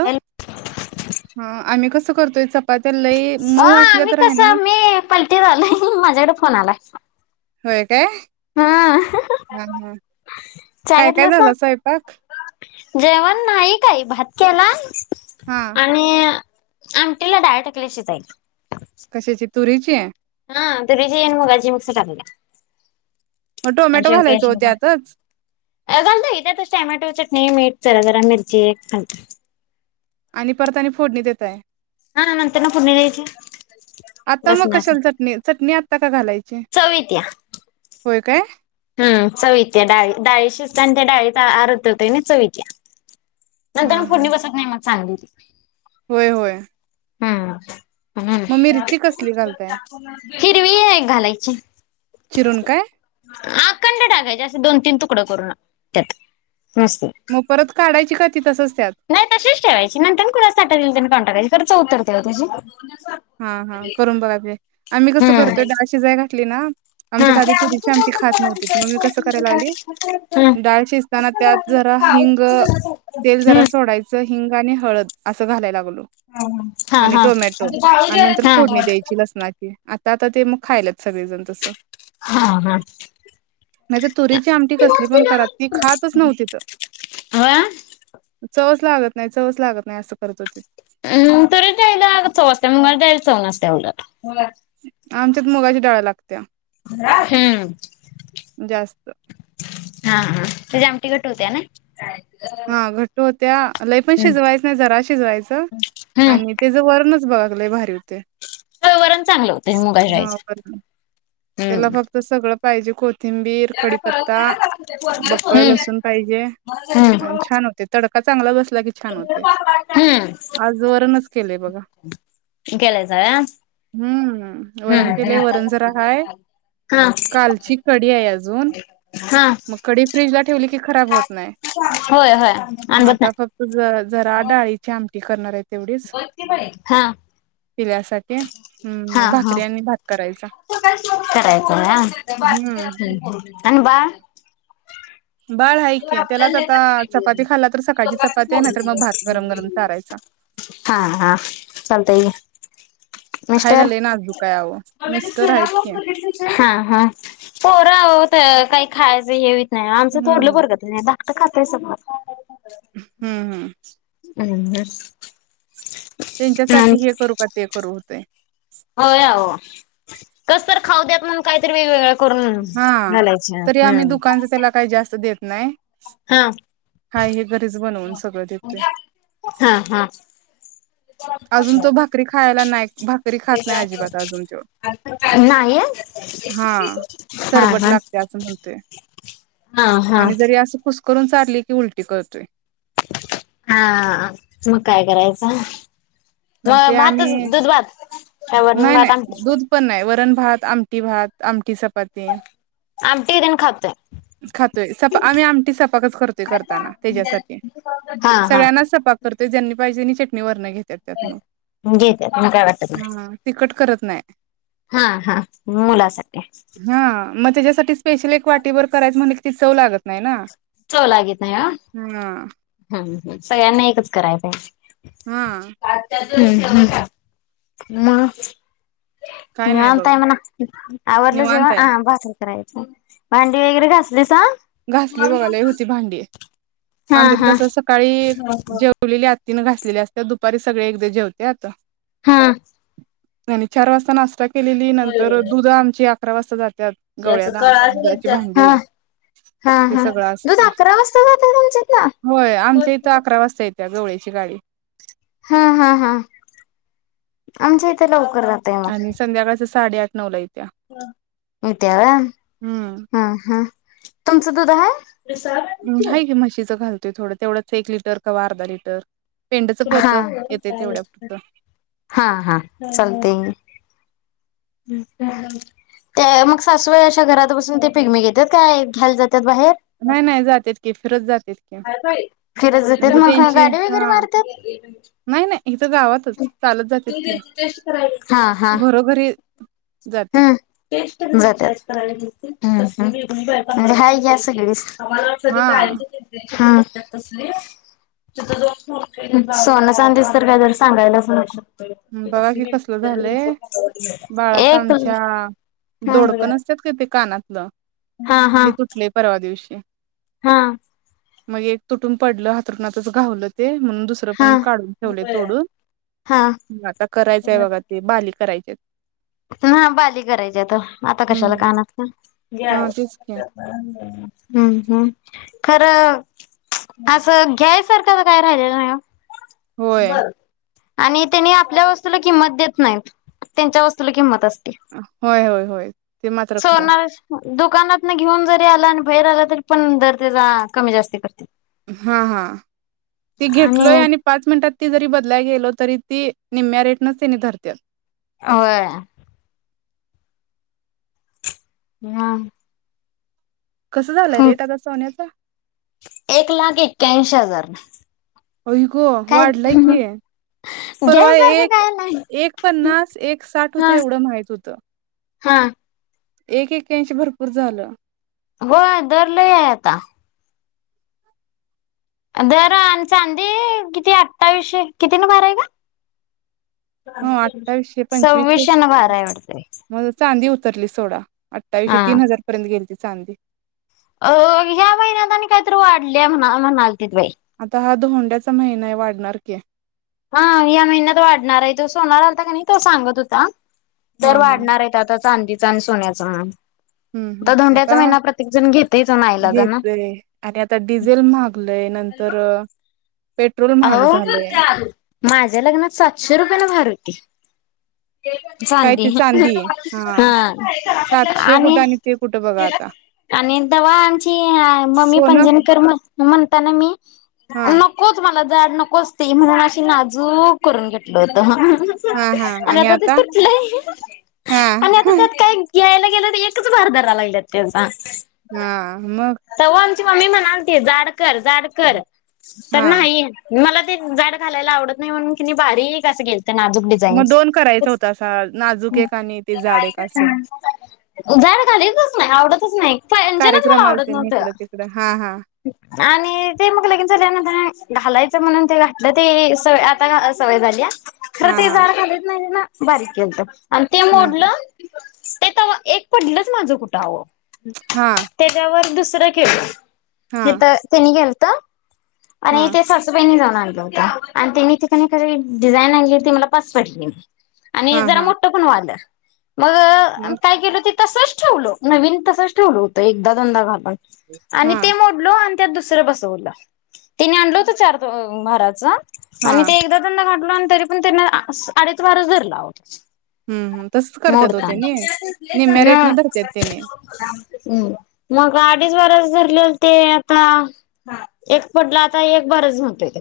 अ hello हां आम्ही कसं करतोय चपात्या, लई अ मऊ असल्या आम्ही तर आहे ना, कसं मी पलटीत आलोय फोन आलाय. होय. काय हां हा हा [inaudible] चहा काय काय घेतलासा? झाला स्वयंपाक जेवण नाही काही भात. केला. हा [unintelligible] आणि अ आमटीला डाळ टाकल्या शिजायला. कशाची? तुरीची? हां तुरीची आणि मुगाची मिक्स टाकल्या. मग टोमॅटो घालायचं ओ त्यातच. अ घालतो की त्यातच टॉमॅटो, चटणी, मीठ जरा -जरा मिर्ची एक घालतोय. आणि परत आणि फोडणी देताय. हां नंतरन फोडणी द्यायची. आत्ता मग लसणाची कशाला चटणी? चटणी आ घालायची चव येत्या होय. काय? हम्म चव इत्या डाळी डाळी शिजताना त्या डाळीत अर्त [unintelligible] चव इत्या नंतर हा मग हा फोडणी बसत नाही मग. चांगली येती. होय होय हम्म [inaudible] मग हम्म मिरची कसली घालताय [inaudible] हिरवी एक घालायची. चिरून काय? अकंड टाकायचे अस दोन -तीन तुकड करून त्यात. मस्त मग परत काढायची का ती? तसंच. नाही तशीच ठेवायची नंतर [unintelligible] काढून टाकायची तर चव उतरत्या ओ त्याजी. हा हा करून बघा ते. आम्ही कसं हम्म करतोय डाळ शीजाय घातली ना हा आमच्यात आधी तुरीची आमठी खात हम्म नव्हतीत मग मी कसं करायला लागली, डाळ शिजताना त्यात जरा हिंग, तेल जरा हम्म सोडायचं हिंग आणि हळद असं घालायला लागलो. हा आणि हा! टोमॅटो आणि नंतर हा फोडणी द्यायची लसणाची. आत्ता आत्ता ते मग खायल्यात. सगळेजण तसं. हा हा नाही तर तुरीची आमटी कसली पण करा ती खातच नव्हतीत. व्हय चवच लागत नाही, चवच लागत नाही असं करत होतीत. हम् तुरीच्या डाळीला चव असत्या, मुगाच्या डाळीला चव नसत्या उलट. बोला. आमच्यात मुगाची डाळ लाग हम्! जास्त हा हा. त्याची आमटी घट्ट होत्याना? हा घट्टू होत्या. लय पण शिजवायचं नाही जरा शिजवायचं हम्म आणि त्याज वरणचं घा लय भारी होतय. वरण चांगलं होतंय मुगाच्या हा डाळीच वरण त्याला फक्त सगळं पाहिजे कोथिंबीर, त्याला कळत कडीपत्ता, नाही ना ते पोरग्याला बक्कळ सोडून द्यायचं. लसूण पाहिजे आणि छान होते तड चांगला बस ते छान होतय. आज वरणच केले बघा केला यसा व्हय? हम्म वरण केलय. हम्म वरण जरा हाय हा. कालची कडी हाय अजून, हा. मग कडी फि्जला ठेवली खराब होत नाही. होय होय म आणबत आता नाही फक्त ज जरा डाळीची आम ते करणारेत हा. पिल्यासाठी ह हू! म भाकरी अनी भात करायचा. [unintelligible] करायचा आ हम्म हं! अनबा [unintelligible] बाळ आहे की त्यालाच आता चपाती खाल्ला तर सकाळची चपाती आहे ना तर मग भात गरम गरम चारायचा हां-हां चालतंय ग्या खायला मिस्टर लय नाजूक आहे अहो मिस्टर आहेत की [unintelligible] हा-हां, पोरं आओ तर काही खायचं हे. नाही, आमचं हम्म थोरलं बर फक्त खातय संग. हम्म हम्म. [unintelligible] तेंच्यासाठी हे करू का ते करू होतंय. होय आवो. कस तर खाऊ द्यात म्हणूण काहीतरी वेगवेगळ हां, तरी आम्ही दुकानच त्याला काही जास्त देत नाई हां, बनवून सगळं देतोय हां-हां आजून तो भाकरी खायला नाई. नाही आं, हा सरबट हां-हां, लागते असं म्हणतोय हां-हां करून चारली की उलटी करतोय. हां मग काय करायचं. म ते भातच आम्ही दुध भात. काय वरण नाही भात नाही आमटी दूध पण नाही वरण भात आमटी भात आमटी सप पते, आमटी तेन खातोय. खातोय सपा आमी आमटी सपाक करतोय करताना तेज्यासाठी हा हा. सगळ्यांना सपाक कर ते ज्यांनी पहिजे नी चटणी वरनं घेत गेत्यात म काय वाटत नाही. तिकट करत नाही. हा हा मुलासाठी हं म तेज्यासाट स्पेशल एक वाटीभर करायचं म्हणलं की ती चव लागत नाही ना. चव लागेत नाही हां, हा हं-हं सगळ्यांना एकच कराय [inaudible] हां अम्-हम् म काय नाही निवांत बघा आय म्हणा. आवरलं जेंवा निवांत आहे. आं भाकरी. करायचं, भांडी वगैरे घासलीस हां- घासली बगा लय होत् ती भांडी. हा आमच्यात हा कसं सकाळी जेवलेल्या तिनं घासलेली असत्यात दुपारी सगळे एकदा जेवत्यात हां! आणि चार वाजता नाष्टा- केलेली नंतर दुध आमची आ प्रवास [inaudible] तर गवळ्याला दुधाची भांडी हां ते हां! सगळं दूध असतंय अकरा वाजता जातय तुमच्यातन? त्या गवळ्याची गाडी हां हां हां आमच्या इथं लोव करं आहे आणि मग- संध्याकाळचं साडेआठ नऊला येई इत्या व्हय? हम्म ह्म्म हम्म! तुमचं दुध हाय? ह्म्म हाय की म्हशीचं घाल ते थोडं तेवढंच एक लिटर कवा अर्धा लिटर पेंडचं पोत हां येते तेवढ्या पुरतं हां हां! चालतंय. त्या मग सासूवाई अशा घरात बसून ते पिगमी घेतात काय घ्यायला जात- नाय नाय जातेत की, फिरत जातेत. की. फिरत जात्यात म्हणजे मग काय त्यांची गाडी वगैरे हा मारत्यात? नाही नाही इथं गावातच चालत जातेत की हां हां! घरोघरी जातात ह्म्म जात्यात. हम्म ह्म्म हाय घ्या सगळीच हा हा. सोनं चांदीच तर काय दर सांगायलाच नाय बघा की कसलं एक अच्छा दोडकं हा नसत्यात का ते कानातलं हा हा ते तुटलय परवा- दिवशी. हा! मग एक तुटून पडलं, हातरुणातचं घावलं ते म्हणून दुसर पण हा काढून ठेवलंय हा तोडून आता करायचय बघा ते बाली कराय तेत हा बाली करायच्या. आता कशाला हम्म कानातलं? हा तेच की हम्म हम् खर अस घ्यायसारख काय राहिलेल नयी ओ होय. आणि त्यांनी आपल्या वस्तूला किंमत देत नायत त्यांच्या वस्त तुल कीमत अस होय होय होय ते मात्र खरं सोन दुकानात ना घेऊन जरी आला बाहेर आला तरी पण दर त्याचा कमी जास्त करते हा हा ती घेतलोय आणि पाच मिनटात ती जरी बदलायला गेलो तरी ती निम्म्या रेटनच त्यांनी धरत्यात होय म कस झालय रेट आता सोन्याचा? एक लाक एक्यांशी हजार होई गो काय वाढलाय की परवा घ्यायसारखं एक काय नाही एक पन्नास एक साठ हा होते एवढं माहित होत. हा एक एक्क्याऐशी भरपूर झालं. हो दर लय ये आता दर चांदी किती अठठावीशे किती न भारय ग? ह अठ्ठावीसशे पंचवीसशे सविष्शे न भार आहे वाटतेय. तरली सोडा अठ्ठवीशी तीन हजार पर्यत गेलती चांदी अ ह्या महिन्यात आणि काहीतरी वाढले म्हण म्हणाल आता धोंड्याचा महिना वाढणार की हा या महिन्यात वाढणार आहे तो सोणार आलता का नाही तो सांगत होता. दर हा हा वाढणार आयेत आता चांदी आणि सोन्याचं म्हण हम्म हम् आता घेतयच ओ नाईलाजान. घेतय आणि आता डिझेल माहगलय नंतर अ आहो माझ्या लग्नात सातशे रुपयाला भार होती. काय चांदी ते चांदी हा सातशे कुठं आणि ते कुठं बघा आता आणि तवा आमची मम्मी सोनं पंजन कर म म्हणता ना मी हा नकोत मला जाड नको असतय म्हणून अशी नाजूक करून घेतले होतो. आणि आता ते तुटलंय हा आणि आता त्यात काय ग्या केल्यावर एकच भार धरायला लागलेत त्यांचा हा मग ची मम्मी म्हणालती जाड कर जाड कर तर हा नाही मला ते जाड घालायला आवडत नाही म्हणुन कि बारीक अस के नाजूक मग डिझाईनच दोन करायचा होता असा नाजूक एक आणि ते जाड एक असं जाड घालीतच नाही, आवडतच नाही पैंजणच मला कार्यक्रमाला आवडत ते नव्हत. इकडं तिकडं हा हा आणि ते मग लगीन झाल्यानंतर घालाय म्हणून ते घाटलं ते सवय आता घालायची सवय झालिया. खर हा ते हा जाड घालत नाही ना बारीक केलंत आणि ते हा मोडल ते तवा एक पडलच माझ कुठ आहो हा त्याच्यावर दुस र केलं. हा तिथं तेनी गेलत आणि हा ते सासूबाईनी जाऊन आणल आणि त्यांनी ते का काही डिझाईन आणली ती मला पास पडली नई आणि हा जरा हा मोठ पण व्हालं मग अन मग काय केल ते तसच ठेवल नवीन तसच ठेवल होत एकदा दोनदा घालून आणि हा ते मोडल आण त्यात दुसर बसवल त्यानी आणल होत चार दोह मोराचं. हा आणि ते एकदा दोनदा घाण तरी पण त्यांना अडीच वारच धरला आओ हम्म हम्म करत्यात हो त्यांनी निम्म्या मोडताना रेटनं धरत्यात त्यांनी. हम्म मग अडीच बारास धरलं. ते आता एक पडला आता एक बरच होतं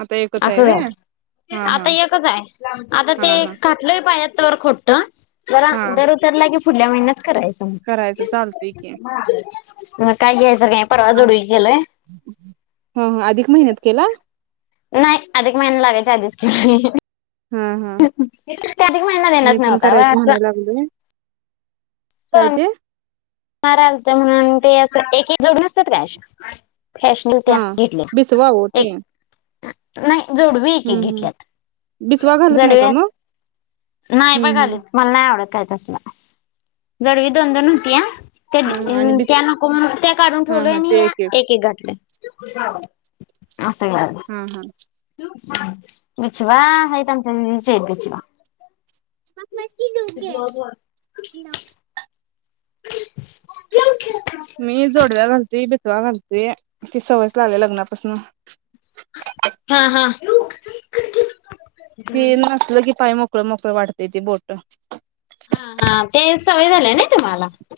आता एकच आहे असं व्हय हा हा आता एकच हाय आता हा ते हा घातलोय पायात तर खोट जरा हा दर उतरला कीव पुढल्या महिन्यात. करायचं करायचं चालतंय की म्हट--ना [unintelligible] [inaudible] काय घ्याय आ हा हा अधिक महिन्यात केला? नाही अधिक महिना लागायच्या आधीच केलोय हा हा [unintelligible] [inaudible] अधिक महिना मी ध्यानात पण नव्हता व करायचं असं. म्हणायला लागलोय काय सण ते? वार आलत म्हणून ते अस एक एक जोडून नसत्यात काय. फॅश [unintelligible] त्या हा घेतल्या बिचवा ओ ए ते नाही जोडवी एक -एक हम्म हम्म घेतल्यात. बिचवा घालत नाही का मग जडव्यात नाही हम्म हम्म बघालेत मला नाही आवडत का [unintelligible] जोडवी दोन- दोन होतीया [inaudible] त्या हा हा आणि अ बि त्या नको म्हणून त्या काढून हा ठेवलोय हा आणि ते या एक एक एक-एक घातलोय. हा हा [unintelligible] अस [unintelligible] [unintelligible] [unintelligible] [unintelligible] मी जोडव्या घालती बिच व्या घालतीय, ती सवय लागले लग्नापासन. हा हा [inaudible] [unintelligible] ते नसलं की पाय मोक मोकळ मोकळ वाटते ती बोट हा हा त्या सवय झाल्या नई.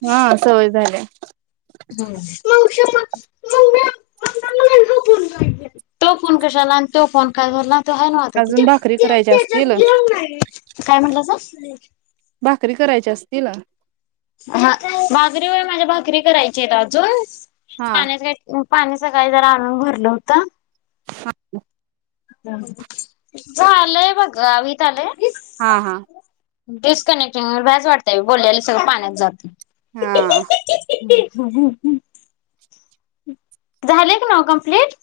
हा सवय झाल्या. ह मावशे म [unintelligible] मम्मी [unintelligible] तो फोन कशाला आण तो फोन काय झाला? तो हाय नव्हं आता ते अजून भाकरी त्या करायच्या असतील त्याच्यात गेम नाही. काय म्हण लंसा [unintelligible] भाकरी करायच्या असतील. हा भाकरी होय, माझ्या भाकरी करायच्यात अजून. हा पाण्याच्या [unintelligible] पाणी सकाळी जरा आणून भरलं होतं. हा हु ज आलंय बघ गावीत आलेत हा हा डिस्कनेक्टिंग होणार बाज वाटतेय बोलल्यायला सगळं पाण्यात जातं. हा हा हा हुं हुं झाले का नाव कंप्लीट?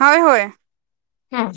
हाय होय हा